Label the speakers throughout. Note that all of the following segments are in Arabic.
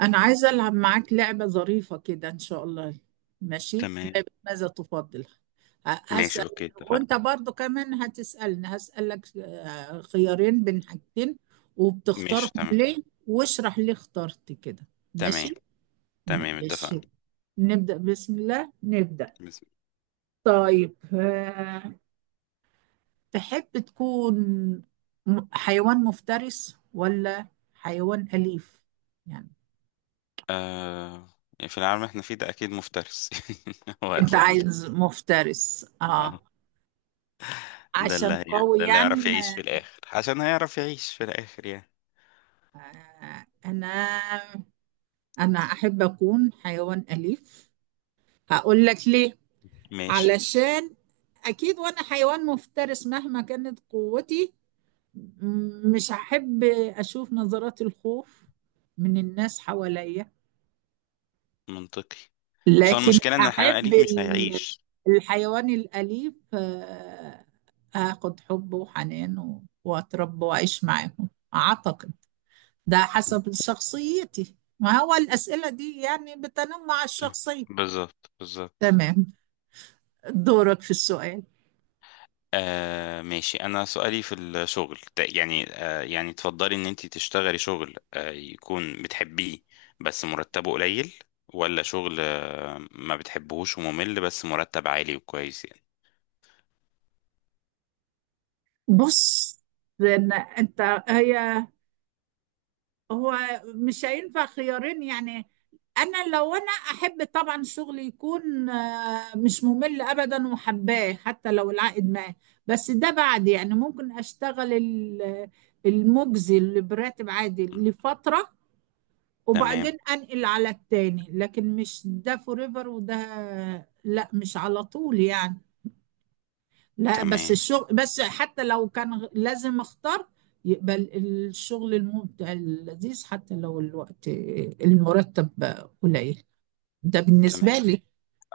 Speaker 1: أنا عايزة ألعب معاك لعبة ظريفة كده إن شاء الله. ماشي،
Speaker 2: تمام.
Speaker 1: لعبة ماذا تفضل.
Speaker 2: ماشي،
Speaker 1: هسأل،
Speaker 2: اوكي، اتفقنا.
Speaker 1: وأنت برضو كمان هتسألني. هسألك خيارين بين حاجتين،
Speaker 2: ماشي،
Speaker 1: وبتختارهم
Speaker 2: تمام.
Speaker 1: ليه، واشرح ليه اخترت كده.
Speaker 2: تمام.
Speaker 1: ماشي
Speaker 2: تمام، اتفقنا.
Speaker 1: ماشي. نبدأ بسم الله نبدأ.
Speaker 2: بس
Speaker 1: طيب تحب تكون حيوان مفترس ولا حيوان أليف يعني؟
Speaker 2: آه في العالم اللي احنا فيه ده اكيد مفترس. هو
Speaker 1: أنت
Speaker 2: ده ال-
Speaker 1: عايز مفترس
Speaker 2: آه، ده
Speaker 1: عشان قوي
Speaker 2: ده اللي
Speaker 1: يعني
Speaker 2: يعرف يعيش في
Speaker 1: ما
Speaker 2: الاخر، عشان هيعرف يعيش في الاخر يعني.
Speaker 1: آه، انا انا احب اكون حيوان اليف. هقول لك ليه.
Speaker 2: ماشي.
Speaker 1: علشان اكيد وانا حيوان مفترس مهما كانت قوتي، مش هحب اشوف نظرات الخوف من الناس حواليا.
Speaker 2: منطقي. بس هو
Speaker 1: لكن
Speaker 2: المشكلة ان الحيوان
Speaker 1: احب
Speaker 2: الأليف مش هيعيش.
Speaker 1: الحيوان الاليف اخد حبه وحنانه واتربى واعيش معاهم. اعتقد ده حسب شخصيتي. ما هو الأسئلة دي يعني بتنمع الشخصية.
Speaker 2: بالظبط، بالظبط.
Speaker 1: تمام، دورك في السؤال.
Speaker 2: ماشي. أنا سؤالي في الشغل تفضلي إن أنت تشتغلي شغل يكون بتحبيه بس مرتبه قليل، ولا شغل ما بتحبهوش وممل بس مرتب عالي وكويس يعني؟
Speaker 1: بص، لأن أنت هي هو مش هينفع خيارين يعني. أنا لو أنا أحب طبعا الشغل يكون مش ممل أبدا وحباه حتى لو العائد معاه. بس ده بعد يعني ممكن أشتغل المجزي اللي براتب عادي
Speaker 2: م.
Speaker 1: لفترة
Speaker 2: تمام.
Speaker 1: وبعدين انقل على التاني، لكن مش ده فوريفر وده. لا مش على طول يعني. لا بس
Speaker 2: تمام.
Speaker 1: الشغل بس، حتى لو كان لازم اختار يبقى الشغل الممتع اللذيذ حتى لو الوقت، المرتب قليل. ده بالنسبة
Speaker 2: تمام
Speaker 1: لي.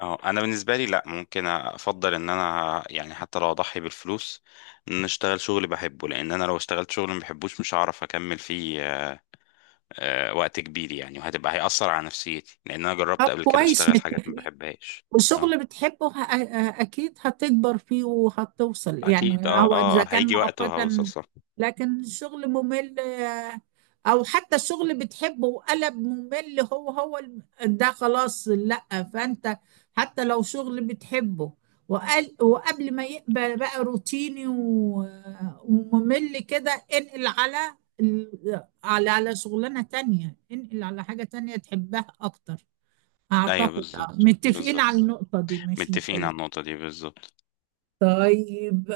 Speaker 2: اه، انا بالنسبه لي لا، ممكن افضل ان انا يعني حتى لو اضحي بالفلوس، ان أنا اشتغل شغل بحبه، لان انا لو اشتغلت شغل ما بحبوش مش هعرف اكمل فيه وقت كبير يعني، هيأثر على نفسيتي، لأن أنا
Speaker 1: طب
Speaker 2: جربت قبل كده
Speaker 1: كويس
Speaker 2: أشتغل حاجات ما
Speaker 1: متفقين.
Speaker 2: بحبهاش. اه
Speaker 1: والشغل بتحبه اكيد هتكبر فيه وهتوصل
Speaker 2: أكيد،
Speaker 1: يعني،
Speaker 2: اه
Speaker 1: هو اذا
Speaker 2: اه،
Speaker 1: كان
Speaker 2: هيجي وقت وهوصل،
Speaker 1: مؤقتا.
Speaker 2: صح.
Speaker 1: لكن الشغل ممل او حتى الشغل بتحبه وقلب ممل هو ده خلاص لا. فانت حتى لو شغل بتحبه وقال وقبل ما يبقى بقى روتيني وممل كده، انقل على على شغلانة تانية، انقل على حاجة تانية تحبها اكتر.
Speaker 2: أيوه
Speaker 1: أعتقد
Speaker 2: بالظبط،
Speaker 1: متفقين على
Speaker 2: بالظبط.
Speaker 1: النقطة دي مش
Speaker 2: متفقين على
Speaker 1: مختلفين.
Speaker 2: النقطة دي بالظبط.
Speaker 1: طيب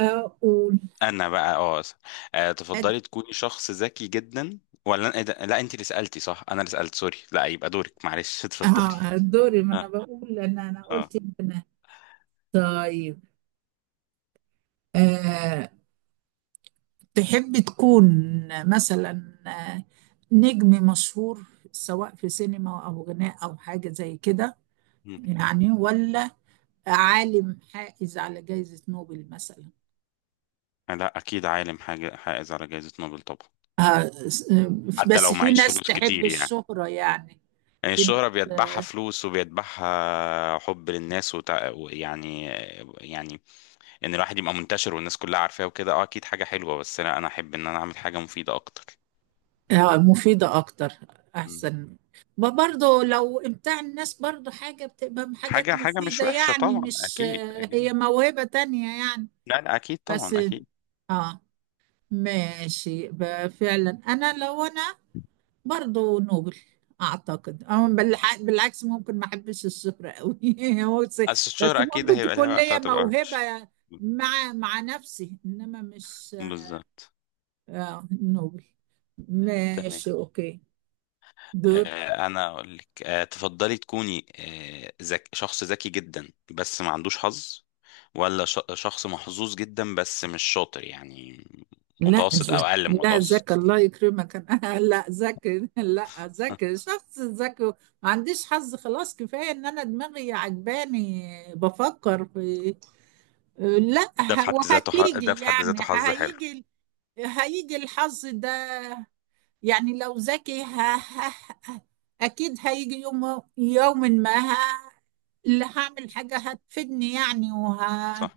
Speaker 1: أقول.
Speaker 2: أنا بقى تفضلي تكوني شخص ذكي جدا ولا إيه ده؟ لا، أنت اللي سألتي صح، أنا اللي سألت، سوري. لا يبقى دورك، معلش. اتفضلي.
Speaker 1: دوري، ما أنا
Speaker 2: اه،
Speaker 1: بقول أنا
Speaker 2: اه.
Speaker 1: قلت أنا. طيب آه تحب تكون مثلا آه، نجم مشهور سواء في سينما أو غناء أو حاجة زي كده
Speaker 2: مم.
Speaker 1: يعني، ولا عالم حائز على جائزة نوبل مثلا؟
Speaker 2: لا أكيد عالم، حاجة حائز على جائزة نوبل طبعا.
Speaker 1: آه
Speaker 2: حتى
Speaker 1: بس
Speaker 2: لو
Speaker 1: في
Speaker 2: معيش
Speaker 1: ناس
Speaker 2: فلوس
Speaker 1: تحب
Speaker 2: كتير يعني.
Speaker 1: الشهرة يعني.
Speaker 2: يعني
Speaker 1: في ناس
Speaker 2: الشهرة بيتبعها
Speaker 1: آه،
Speaker 2: فلوس وبيتبعها حب للناس وتع... يعني يعني ان الواحد يبقى منتشر والناس كلها عارفاه وكده، اه اكيد حاجة حلوة، بس لا انا احب ان انا اعمل حاجة مفيدة اكتر.
Speaker 1: مفيدة أكتر
Speaker 2: مم.
Speaker 1: أحسن. برضو لو إمتاع الناس برضو حاجة بتبقى حاجات
Speaker 2: حاجة، حاجة مش
Speaker 1: مفيدة،
Speaker 2: وحشة
Speaker 1: يعني
Speaker 2: طبعا،
Speaker 1: مش
Speaker 2: اكيد اكيد.
Speaker 1: هي موهبة تانية يعني.
Speaker 2: لا لا، اكيد طبعا،
Speaker 1: بس
Speaker 2: اكيد.
Speaker 1: آه ماشي، فعلا أنا لو أنا برضو نوبل أعتقد، أو بالعكس ممكن ما أحبش الشهرة أوي بس.
Speaker 2: بس
Speaker 1: بس
Speaker 2: الشهرة اكيد
Speaker 1: ممكن
Speaker 2: هيبقى ليها
Speaker 1: تكون
Speaker 2: وقت
Speaker 1: ليا
Speaker 2: هتبقى وحش.
Speaker 1: موهبة مع نفسي إنما مش
Speaker 2: بالظبط.
Speaker 1: نوبل.
Speaker 2: تمام.
Speaker 1: ماشي أوكي، دور.
Speaker 2: انا اقول لك، تفضلي تكوني شخص ذكي جدا بس ما عندوش حظ، ولا شخص محظوظ جدا بس مش شاطر يعني،
Speaker 1: لا
Speaker 2: متوسط او اقل من
Speaker 1: لا ذكي
Speaker 2: متوسط؟
Speaker 1: الله يكرمك انا لا ذكي لا ذكي شخص ذكي. ما عنديش حظ خلاص، كفايه ان انا دماغي عجباني. بفكر في، لا
Speaker 2: ده في حد ذاته ده
Speaker 1: وهتيجي
Speaker 2: في حد
Speaker 1: يعني.
Speaker 2: ذاته حظ حلو.
Speaker 1: هيجي هيجي الحظ ده. يعني لو ذكي اكيد هيجي يوم، يوم ما اللي هعمل حاجه هتفيدني يعني
Speaker 2: صح.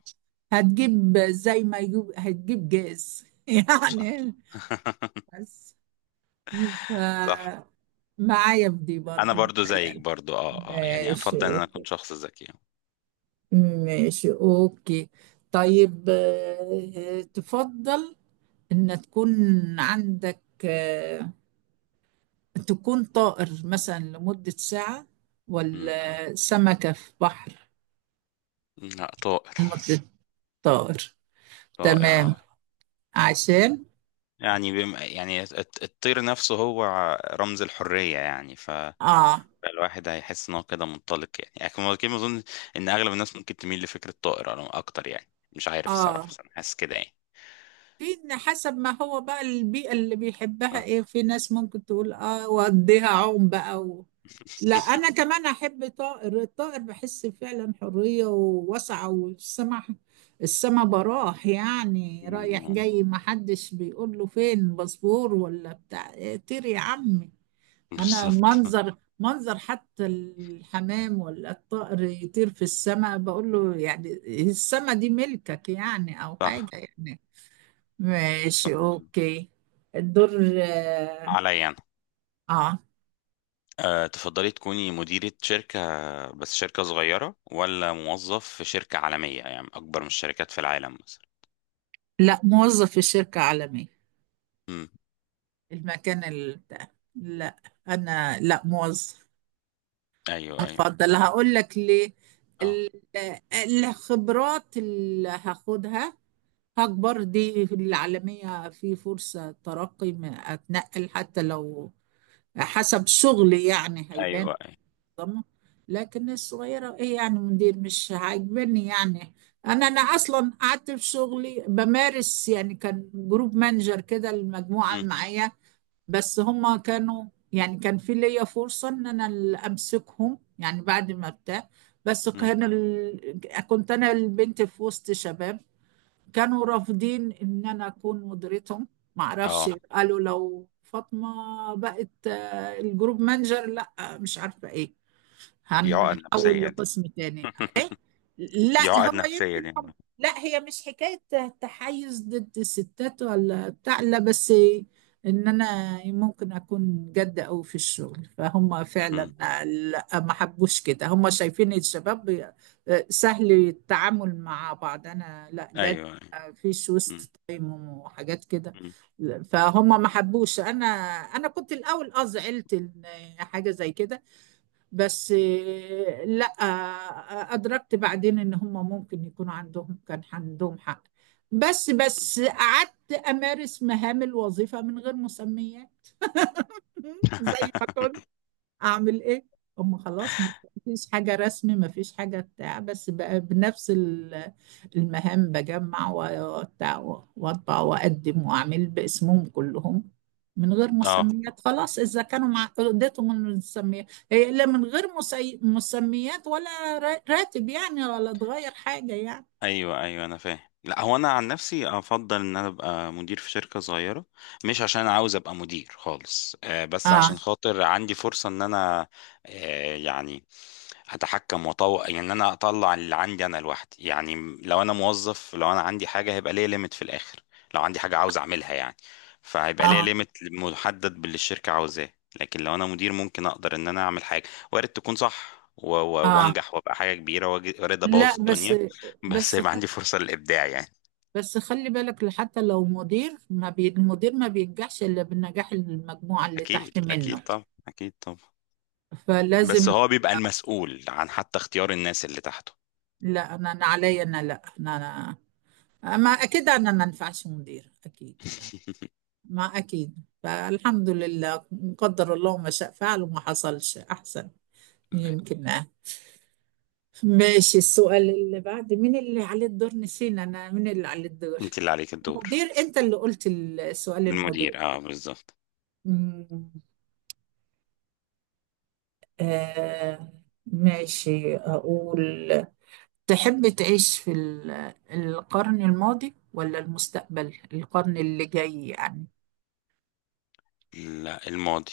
Speaker 1: هتجيب زي ما يجيب، هتجيب جاز
Speaker 2: صح.
Speaker 1: يعني. بس ف-
Speaker 2: صح.
Speaker 1: معايا في دي
Speaker 2: انا
Speaker 1: برضو
Speaker 2: برضو زيك
Speaker 1: متهيألي.
Speaker 2: برضو، اه اه، يعني
Speaker 1: ماشي
Speaker 2: افضل ان انا اكون
Speaker 1: اوكي
Speaker 2: شخص ذكي.
Speaker 1: ماشي اوكي. طيب تفضل ان تكون عندك تكون طائر مثلا لمدة ساعة،
Speaker 2: مم.
Speaker 1: ولا سمكة في بحر
Speaker 2: لا، طائر.
Speaker 1: لمدة طائر؟
Speaker 2: طائر
Speaker 1: تمام
Speaker 2: اه.
Speaker 1: عشان
Speaker 2: يعني الطير نفسه هو رمز الحرية يعني، ف
Speaker 1: اه
Speaker 2: الواحد هيحس ان هو كده منطلق يعني، يعني كده اظن ان اغلب الناس ممكن تميل لفكره طائر، أنا اكتر يعني. مش عارف الصراحه،
Speaker 1: اه
Speaker 2: بس انا حاسس كده يعني.
Speaker 1: في إن حسب ما هو بقى البيئة اللي بيحبها
Speaker 2: صح.
Speaker 1: ايه. في ناس ممكن تقول اه واديها عوم بقى لا انا كمان احب طائر. الطائر بحس فعلا حرية ووسعة والسما، السما براح يعني، رايح
Speaker 2: مم.
Speaker 1: جاي ما حدش بيقول له فين باسبور ولا بتاع إيه، طير يا عمي. انا
Speaker 2: بالظبط.
Speaker 1: منظر حتى الحمام ولا الطائر يطير في السما بقول له يعني السما دي ملكك يعني، او حاجة
Speaker 2: صح.
Speaker 1: يعني. ماشي
Speaker 2: صح.
Speaker 1: اوكي، الدور. اه
Speaker 2: عليا انا.
Speaker 1: آه.
Speaker 2: أه تفضلي تكوني مديرة شركة، بس شركة صغيرة، ولا موظف في شركة عالمية يعني أكبر من الشركات في العالم مثلا؟
Speaker 1: لا موظف في شركة عالمية.
Speaker 2: امم.
Speaker 1: المكان بتاع لا انا لا موظف،
Speaker 2: أيوه، أيوه.
Speaker 1: افضل هقول لك ليه.
Speaker 2: أه.
Speaker 1: ال- الخبرات اللي هاخدها هكبر دي العالمية، في فرصة ترقي، ما اتنقل حتى لو حسب شغلي يعني
Speaker 2: أيوه،
Speaker 1: هيبان
Speaker 2: أيوه.
Speaker 1: منظمة. لكن الصغيرة ايه يعني مدير مش عاجبني يعني. انا اصلا قعدت في شغلي بمارس يعني، كان جروب مانجر كده المجموعة
Speaker 2: امم.
Speaker 1: اللي معايا، بس هما كانوا يعني كان في ليا فرصة ان انا اللي امسكهم يعني، بعد ما بتاع. بس
Speaker 2: امم.
Speaker 1: كان كنت انا البنت في وسط شباب كانوا رافضين ان انا اكون مديرتهم. معرفش
Speaker 2: أه.
Speaker 1: قالوا لو فاطمة بقت الجروب مانجر لا مش عارفة ايه،
Speaker 2: دي عقد
Speaker 1: هنحول
Speaker 2: نفسية دي.
Speaker 1: لقسم تاني. لا
Speaker 2: دي عقد
Speaker 1: هو
Speaker 2: نفسية
Speaker 1: يمكن
Speaker 2: دي.
Speaker 1: هم لا هي مش حكاية تحيز ضد الستات ولا بتاع لا، بس ان انا ممكن اكون جد قوي في الشغل فهم فعلا
Speaker 2: امم.
Speaker 1: لا ما حبوش كده، هم شايفين الشباب سهل التعامل مع بعض، انا لا جد،
Speaker 2: أيوه. أيوه.
Speaker 1: مفيش وسط تايم وحاجات كده،
Speaker 2: امم.
Speaker 1: فهم ما حبوش. انا كنت الاول اه زعلت ان حاجة زي كده. بس لا أدركت بعدين إن هم ممكن يكون عندهم، كان عندهم حق. بس قعدت أمارس مهام الوظيفة من غير مسميات زي ما كنت اعمل ايه. هم خلاص، مفيش حاجة رسمي، مفيش حاجة بتاع، بس بقى بنفس المهام، بجمع وبتاع واطبع واقدم واعمل باسمهم كلهم من غير مسميات خلاص. اذا كانوا مع اديتهم من المسميات هي الا من غير مسميات ولا راتب يعني، ولا تغير حاجة يعني.
Speaker 2: ايوه، ايوه انا فاهم. لا هو انا عن نفسي افضل ان انا ابقى مدير في شركه صغيره. مش عشان أنا عاوز ابقى مدير خالص، بس
Speaker 1: اه
Speaker 2: عشان خاطر عندي فرصه ان انا، آه، يعني اتحكم واطور يعني، ان انا اطلع اللي عندي انا لوحدي يعني. لو انا موظف، لو انا عندي حاجه هيبقى ليا ليميت في الاخر. لو عندي حاجه عاوز اعملها يعني، فهيبقى ليا
Speaker 1: اه
Speaker 2: ليميت محدد باللي الشركه عاوزاه. لكن لو انا مدير ممكن اقدر ان انا اعمل حاجه، وارد تكون صح
Speaker 1: اه
Speaker 2: وانجح وابقى حاجه كبيره، وارد ابوظ
Speaker 1: لا
Speaker 2: الدنيا. بس
Speaker 1: بس
Speaker 2: يبقى عندي فرصة للإبداع يعني.
Speaker 1: بس خلي بالك حتى لو مدير ما بي... المدير ما بينجحش إلا بالنجاح المجموعة اللي
Speaker 2: أكيد
Speaker 1: تحت
Speaker 2: أكيد،
Speaker 1: منه
Speaker 2: طبعا أكيد طبعا. بس
Speaker 1: فلازم.
Speaker 2: هو بيبقى المسؤول عن حتى اختيار الناس اللي تحته.
Speaker 1: لا أنا عليا أنا، لا أنا ما أكيد أنا ما ينفعش مدير أكيد يعني، ما أكيد. فالحمد لله، قدر الله ما شاء فعل وما حصلش أحسن يمكن ماشي، السؤال اللي بعد، مين اللي عليه الدور نسينا، أنا مين اللي عليه الدور؟
Speaker 2: أنت اللي عليك الدور.
Speaker 1: مدير أنت اللي قلت السؤال المدير.
Speaker 2: المدير، أه بالظبط.
Speaker 1: مم. آه ماشي أقول. تحب تعيش في القرن الماضي ولا المستقبل القرن اللي جاي يعني؟
Speaker 2: لا، الماضي.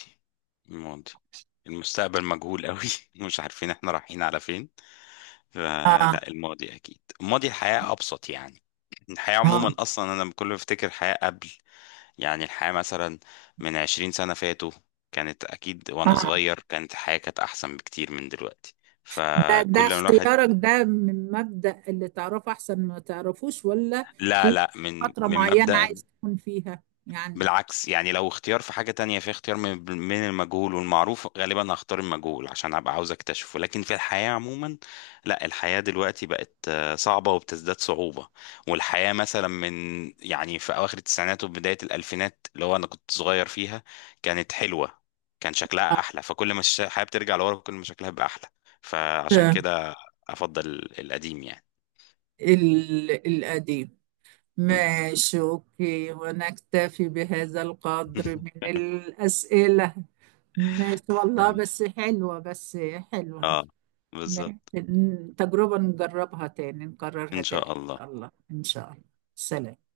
Speaker 2: الماضي. المستقبل مجهول قوي. مش عارفين احنا رايحين على فين.
Speaker 1: آه
Speaker 2: فلا الماضي، أكيد الماضي، الحياة أبسط يعني. الحياة
Speaker 1: آه
Speaker 2: عموما، أصلا أنا كل ما بفتكر الحياة قبل، يعني الحياة مثلا من 20 سنة فاتوا، كانت أكيد وأنا
Speaker 1: آه
Speaker 2: صغير كانت الحياة كانت أحسن بكتير من دلوقتي.
Speaker 1: ده
Speaker 2: فكل ما الواحد...
Speaker 1: اختيارك ده من مبدأ اللي تعرفه أحسن ما تعرفوش، ولا
Speaker 2: لا
Speaker 1: في
Speaker 2: لا، من
Speaker 1: فترة
Speaker 2: من
Speaker 1: معينة
Speaker 2: مبدأ،
Speaker 1: عايز تكون فيها يعني؟
Speaker 2: بالعكس يعني، لو اختيار في حاجة تانية، في اختيار من من المجهول والمعروف غالبا هختار المجهول عشان هبقى عاوز اكتشفه. لكن في الحياة عموما لا، الحياة دلوقتي بقت صعبة وبتزداد صعوبة. والحياة مثلا من، يعني في أواخر التسعينات وبداية الألفينات اللي هو أنا كنت صغير فيها، كانت حلوة. كان
Speaker 1: آه
Speaker 2: شكلها أحلى. فكل ما الش- الحياة بترجع لورا كل ما شكلها بيبقى أحلى. فعشان كده أفضل القديم يعني.
Speaker 1: القديم.
Speaker 2: مم.
Speaker 1: ماشي أوكي، ونكتفي بهذا القدر من الأسئلة. ماشي والله،
Speaker 2: تمام.
Speaker 1: بس حلوة، بس حلوة.
Speaker 2: اه
Speaker 1: ماشي.
Speaker 2: بالظبط.
Speaker 1: تجربة نجربها تاني، نكررها
Speaker 2: إن
Speaker 1: تاني
Speaker 2: شاء
Speaker 1: إن
Speaker 2: الله.
Speaker 1: شاء الله إن شاء الله. سلام.